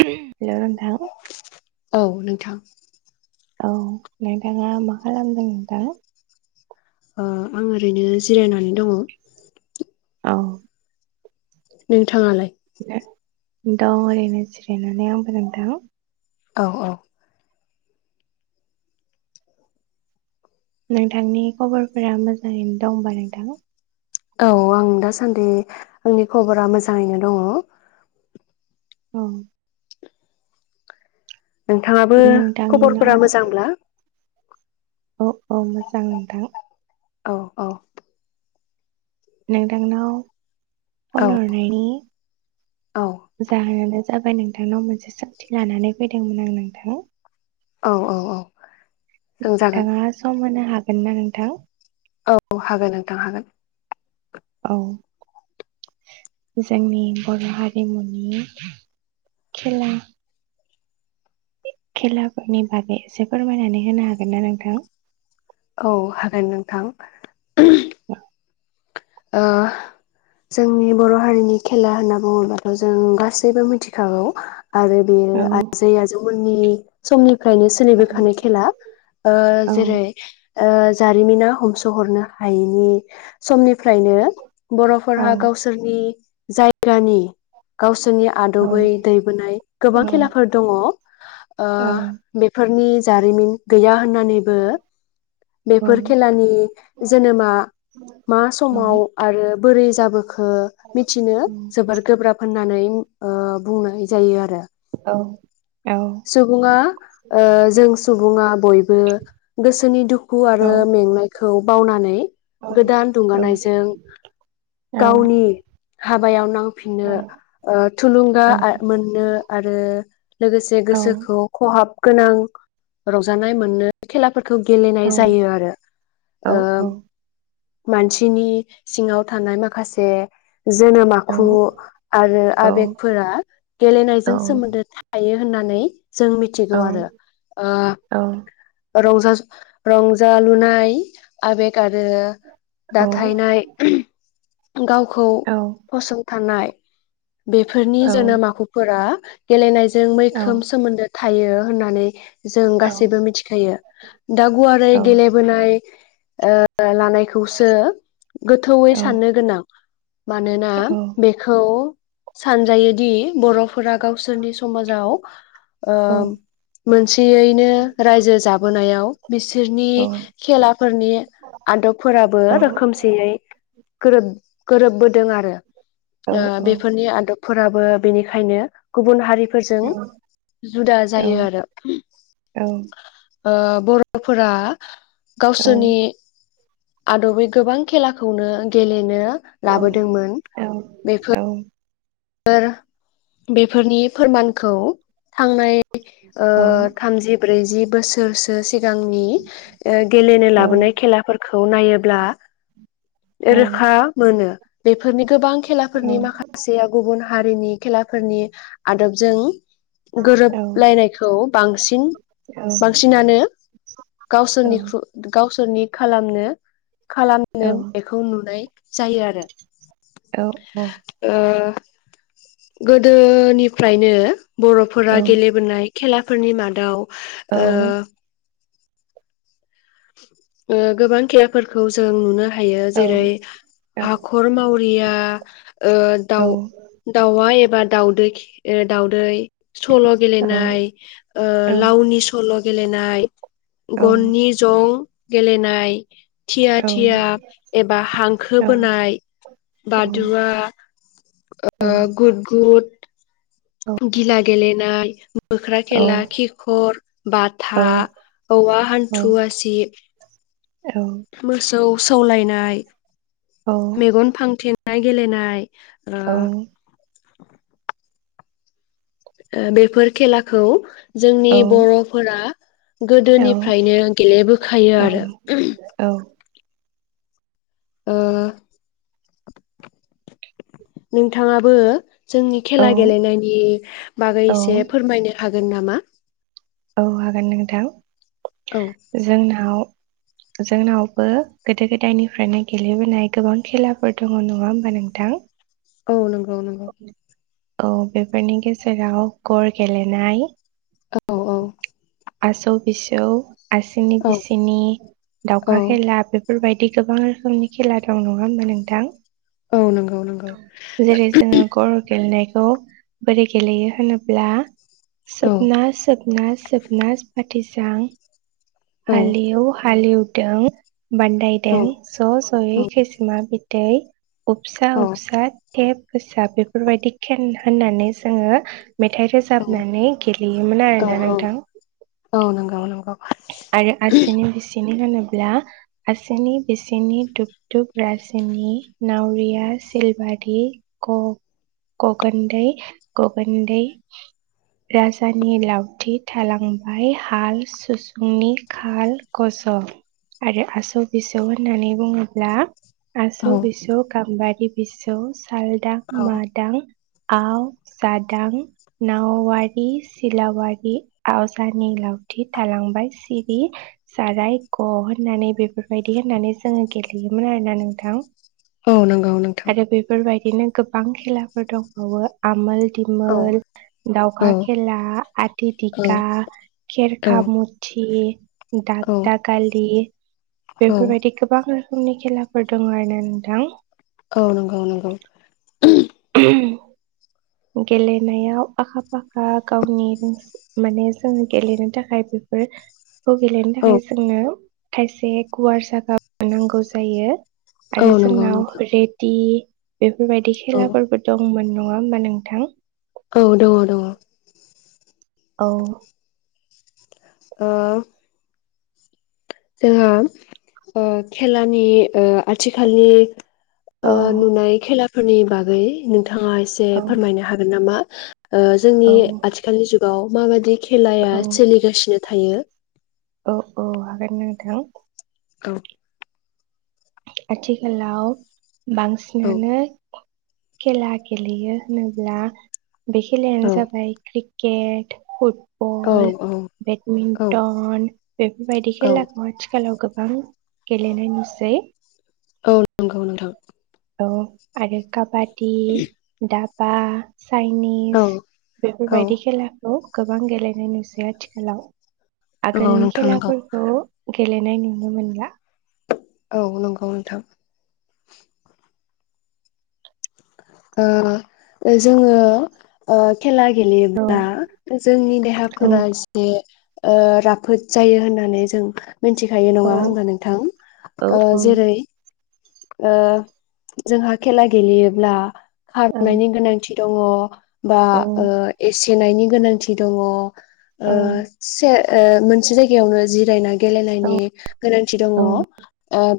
Hello नोंथां औ [inaudible] औ नोंथाङा मा खालामदों दा? ओ आं ओरैनो जिरायनानै दङ'। औ उम थाङालाय दं ओरैनो जिरायनानै आंबो नोंथां। औ औ नोंथांनि खबरफोरा मोजाङैनो दं होनबा नोंथां औ आं दासान्दि आंनि खबरा मोजाङैनो दङ'। औ नोंथाङाबो नोंथांनाव खबरफोरा मोजांब्ला? औ औ मोजां नोंथां औ औ नोंथांनाव औ फन हरनायनि औ जाहोनानो जाबाय नोंथांनाव मोनसे सोंथि लानानै फैदोंमोन आं नोंथां औ औ औ सोंजागोन नोंथाङा सम होनो हाग गोना नोंथां? औ हागोन नोंथां हागोन। औ जोंनि बर' हारिमुनि खेला खेलाफोरनि बागै एसे फोरमायनानै होनो हागोन ना नोंथां औ हागोन नोंथां ओ जोंनि बर' हारिनि खेला होनना बुङोबाथ' जों गासैबो मिथिखागौ आरो बेयो आजै आजौमोननि समनि फ्रायनो सोलिबोखानाय खेला जेरै- ओ जारिमिना हमसहरनो हायिनि समनि फ्रायनो बर'फोरहा गावसोरनि जायगानि गावसोरनि आदबै दैबोनाय गोबां खेलाफोर दंङ ओ बेफोरनि जारिमिन गैया होननानैबो बेफोर खेलानि जोनोमा मा स समाव आरो बोरै जाबोखो मिथिनो जोबोर गोब्राब होननानै ओ बुंनाय जायोआरो औ सुबुङा ओ जों सुबुङा बयबो गोसोनि दुखु आरो मेंनायखौ बावनानै गोदान दुंगानायजों गावनि हाबायाव नांफिननो ओ थुलुंगा आ मोननो आरो लोगोसे गोसोखौ खहाब गोनां रंजानाय मोननो खेलाफोरखौ गेलेनाय जायोआरो। ओ मानसिनि सिङाव थानाय माखासे जोनोम आखु आरो आबेगफोरा गेलेनायजों सोमोन्दो था थायो होननानै जों मिथिगौ आरो औ रंजा रंजालुनाय आबेग आरो दाथायनाय गावखौ फसंथानाय बेफोरनि जोनोम आखुफोरा गेलेनायजों मै खोम सोमोन्दो थायो होननानै जों गासैबो मिथिखायो। दा गुवारै गेलेबोनाय ओ लानायखौसो गोथौयै साननो गोनां, मानोना बेखौ सानजायोदि बर'फोरा गावसोरनि समाजाव मोनसेयैनो रायजो जाबोनायाव बिसोरनि खेलाफोरनि आदबफोराबो रोखोमसेयै गोरोब गोरोबबोदोंआरो। ओ बेफोरनि आदबफोराबो बेनिखायनो गुबुन हारिफोरजों जुदा जायो आरो। ओ बर'फोरा गावसोरनि आदबै गोबां खेलाखौनो गेलेनो लाबोदोंमोन। बेफोर फोर बेफोरनि फोरमानखौ थांनाय ओ थामजि ब्रैजि बोसोरसो सिगांनि गेलेनो लाबोनाय खेलाफोरखौ नायोब्ला गासैबो रोखा मोनो। बेफोरनि गोबां खेलाफोरनि माखासेया गुबुन हारिनि खेलाफोरनि आदबजों गोरोबलायनायखौ बांसिन--बांसिनानो गावसोरनिख्रु गावसोरनि खालामनो--खालामनो बेखौ नुनाय जायो आरो गोदोनिफ्रायनो बर'फोरा गेलेबोनाय खेलाफोरनि मादाव ओ ओ गोबां खेयाफोरखौ जों नुनो हायो जेरै हाखर माव गैया ओ दाउ दाउआ एफ बा दावदै ओ दावदै सल' गेलेनाय ओ लावनि सल' गेलेनाय गननि जं गेलेनाय थिया थिया एबा हांखो बोनाय बादुवा ओ गुद गुद गिला गेलेनाय मोख्रा खेला खिखर बाथा औवा हान्थु आसिब मोसौ सौलायनाय मेगन फांथेनाय गेलेनाय ओ औ ओ बेफोर खेलाखौ जोंनि बर'फोरा गोदोनिफ्रायनो गेलेबोखायो आरो ओ नोंथाङाबो जोंनि खेला गेलेनायनि बागै एसे फोरमायनो हागोन नामा औ हागोन नोंथां औ जोंनाव जोंनावबो गोदो गोदायनिफ्रायनो गेलेबोनाय गोबां खेलाफोर दङ नङा होमबा नोंथां औ नंगौ नंगौ औ बेफोरनि गेजेराव गर गेलेनाय औ औ आसौ बिसौ आसिनि औ बिसिनि औ दाउखा खेला बे बेफोरबायदि गोबां रोखोमनि खेला दं नङा होनबा नोंथां औ नंगौ नंगौ जेरै जोङो गर' गेलेनाय खौ बोरै गेलेयो होनोब्ला औ सपना सब सोबना सोबना फाथिज्रां हलि औ हलि उ दों औ बान्दायदों ज' ज'यै खृष्मा दै उपसा, औ उपसा टेप गोसा बेफोरबायदि खेन होननानै जोङो मेथाइ औ रोजाबनानै गेलेयोमोन आरो। औ औ नोंगौ नोंगौ आरो आसिनि बिसिनि होनो। अब्ला आसिनि बिसिनि दुुब दुुब राजनि नावरिया सिलबारि ग'गन्दै ग'गन्दै राजानि लावथि थालांबाय हाल सुसु फुंनि खाल गज आरो आसौ बिसौ होननानै बुङोब्ला औ आसौ बिसौ गामबारि बिसौ सालदां औ मादां आव जादां नावारि सिलावारि आवजानि लावथि थालांबाय सिरि जाराय ग' होननानै बेफोरबायदि होननानै जोङो गेलेयोमोन आरोना नोंथां। औ नंगौ नोंथां। बिदिनो गोबां खेलाफोर दंबावो आमोल औ दिमोल दावखा औ खेला आदि औ दिगा खेरखा मु ए दाग औ दाखालि औ बेफोरबायदि गोबां नि खेलाफोर दं आरोना नोंथां। औ नंगौ नंगौ। गेलेनायाव आखा फाखा गावनि माने जोङो गेलेनो थाखाय बेफोर खौ गेलेनो औ थाखाय जोंनो खायसे गुवार जागा नांगौ जायो। औ आरो नंगौ नोंथां जोंनाव रेदि बेफोरबायदि औ खेला दंमोन नङा होमबा नोंथां। औ दङ दङ। औ ओ जोङो ओ खेलानि ओ आथिखालनि औ ओ नुनाय खेला फोरनि बागै नोंथाङा एसे फोरमायनो हागोन नामा? [unintelligible] ओ औ जोंनि आथिखालनि जुगाव माबादि औ खेलाया सोलिगासिनो थायो? औ औ हागोन नोंथां। औ। आथिखालाव औ बांसिनानो खेला गेलेयो होनोब्ला बे खेलायानो औ जाबाय क्रि केट फुट औ बल औ बेडमिन्टन बेफोरबायदि औ खेलाखौ आथिखालाव गो गोबां गेलेनाय नुसै। औ नंगौ नोंथां। औ आरो काबाद दि दात बा औ चाइनिस औ बेफोरबायदि खेलाखौ गोबां गेलेनाय नुसै आथिखालाव। नंगौ आगोलनि नोंथां नंगौ खेलाफोरखौ गेलेनाय नुनो मोनला। औ नंगौ नोंथां। ओ जोङो ओ खेला औ गेलेयोब्ला जोंनि औ देहाफोरा एसे ओ राफोद जायो होननानै जों मिनथिखायो औ नङा होमब्ला नोंथां औ ओ जेरै ओ जोंहा खेला गेलेयोब्ला‌ औ खारनायनि गोनांथि दङ। बा औ ओ एस गिनायनि गोनांथि दङ। ओ औ से मोनसे जायगायावनो जिरायना औ गेलेनायनि गोनांथि दङ औ ओ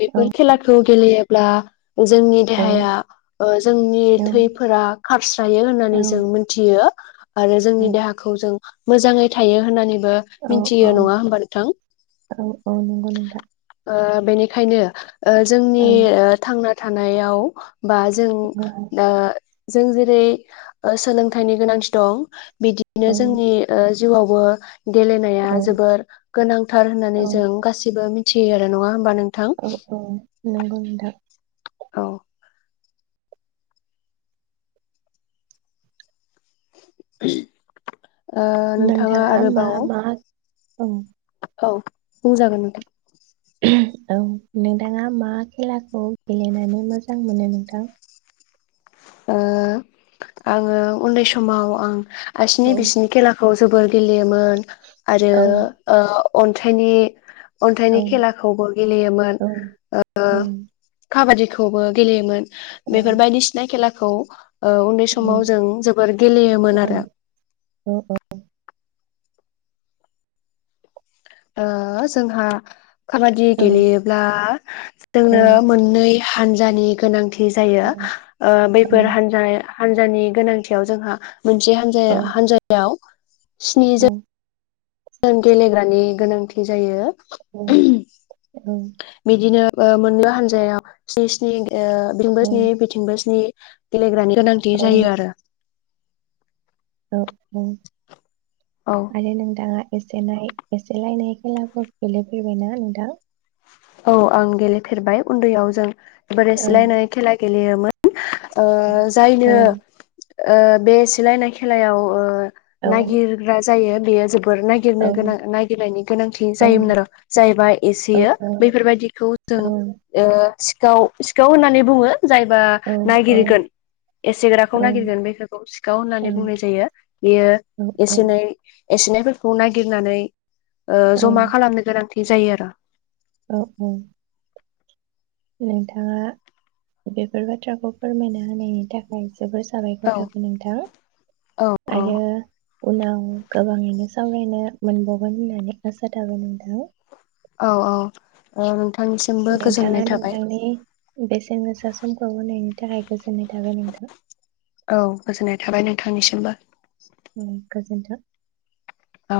बेफोर खेलाखौ ए अब्ला जोंनि देहाया ओ जोंनि थैफोरा खारस्रायो होननानै जों मोनथियो आरो जोंनि देहाखौ जों मोजाङै थायो होननानै ओ औ मिनथियो नङा होमबा नोंथां? नंगौ नोंथां ओ बेनिखायनो ओ जोंनि औ ओ थांना थानायाव बा जों औ ओ जों जेरै ओ सोलोंथाइनि गोनांथि दं। बिदिनो जोंनि ओ जिउआवबो गेलेनाया औ जोबोर गोनांथार औ होननानै जों गासिबो मिथ सो आरो नङा होनबा नों थां। औ नंगौ नोंथां। औ। [unintelligible] ओ नोंथाङा मा आरोबाव मा औ। औ बुं जागोन नोंथां। [unintelligible] औ नोंथाङा मा खेलाखौ गेलेनानै मोजां मोनो नोंथां? ओ आङो उन्दै समाव आं आसिनि औ बिसिनि खेलाखौ जोबोर गेलेयोमोन। आरो औ ओ अन्थाइनि औ अन्थाइनि खेलाखौबो गेलेयोमोन औ ओ औ खाबादि। खौबो गेलेयोमोन। औ बेफोर बायदिसिना खेला खौ। औ उन्दै औ समाव जों जोबोर गेलेयोमोन औ आरो। ओ जोंहा खाबादि औ गेलेयोब्ला जोंनो मोननै हानजानि गोनांथि जायो ओ बैफोर हानजाया हानजानि गोनांथियाव जोंहा मोनसे औ हान्जाया औ हान्जायाव औ स्निजोन। जों गेलेग्रानि गोनांथि जायो। औ औ बिदिनो ओ मोननैबो हानजायाव स्नि स्नि ओ औ बिथिंबो स्नि बिथिंबो स्नि गेलेग्रानि गोनांथि औ जायो आरो। औ औ औ आरो नोंथाङा एसेनाय एसेलायनाय खेलाफोर गेलेफेरबायना नोंथां? औ आं गेलेफेरबाय उन्दैयाव जों औ बोरैसोलायनाय खेला गे गेलेयोमोन। ओ औ जायनो ओ बे सिलायनाय खेलायाव औ नागिरग्रा जायो बेयाजोब बोर औ नागिरनो गोनां नागिरलायनो गोनांथि जायोमोन आरो जायबा औ एसेयो बैफोरबायदिखौ जों औ सिखाव सिखाव होननानै बुङो। जायबा औ औ नागिरगोन एसेग्राखौ नागिरगोन बेफोरखौ सिखाव होननानै बुंनाय जायो बेयो एसेनै एसेनायफोरखौ नागिरनानै ओ जमा खालामनो गोनांथि जायो आरो। औ औ नोंथाङा बेफोर बाथ्राखौ फोरमायना होनायनि थाखाय जोबोर साबायखर औ थाबाय नोंथां। औ औ आरो उनाव गोबाङैनो सावरायनो मोनबावगोन होननानै आसा थाबाय नोंथां। औ औ आंसिमबो नोंथाङा गोजोननाय थाबाय। नोंथांनि बेसेन गोसा समखौ होनायनि थाखाय गो जोननाय थाबाय नोंथां‌ औ गोजोननाय थाबाय नोंथांनिसिमबो। उम गोजोन्थों औ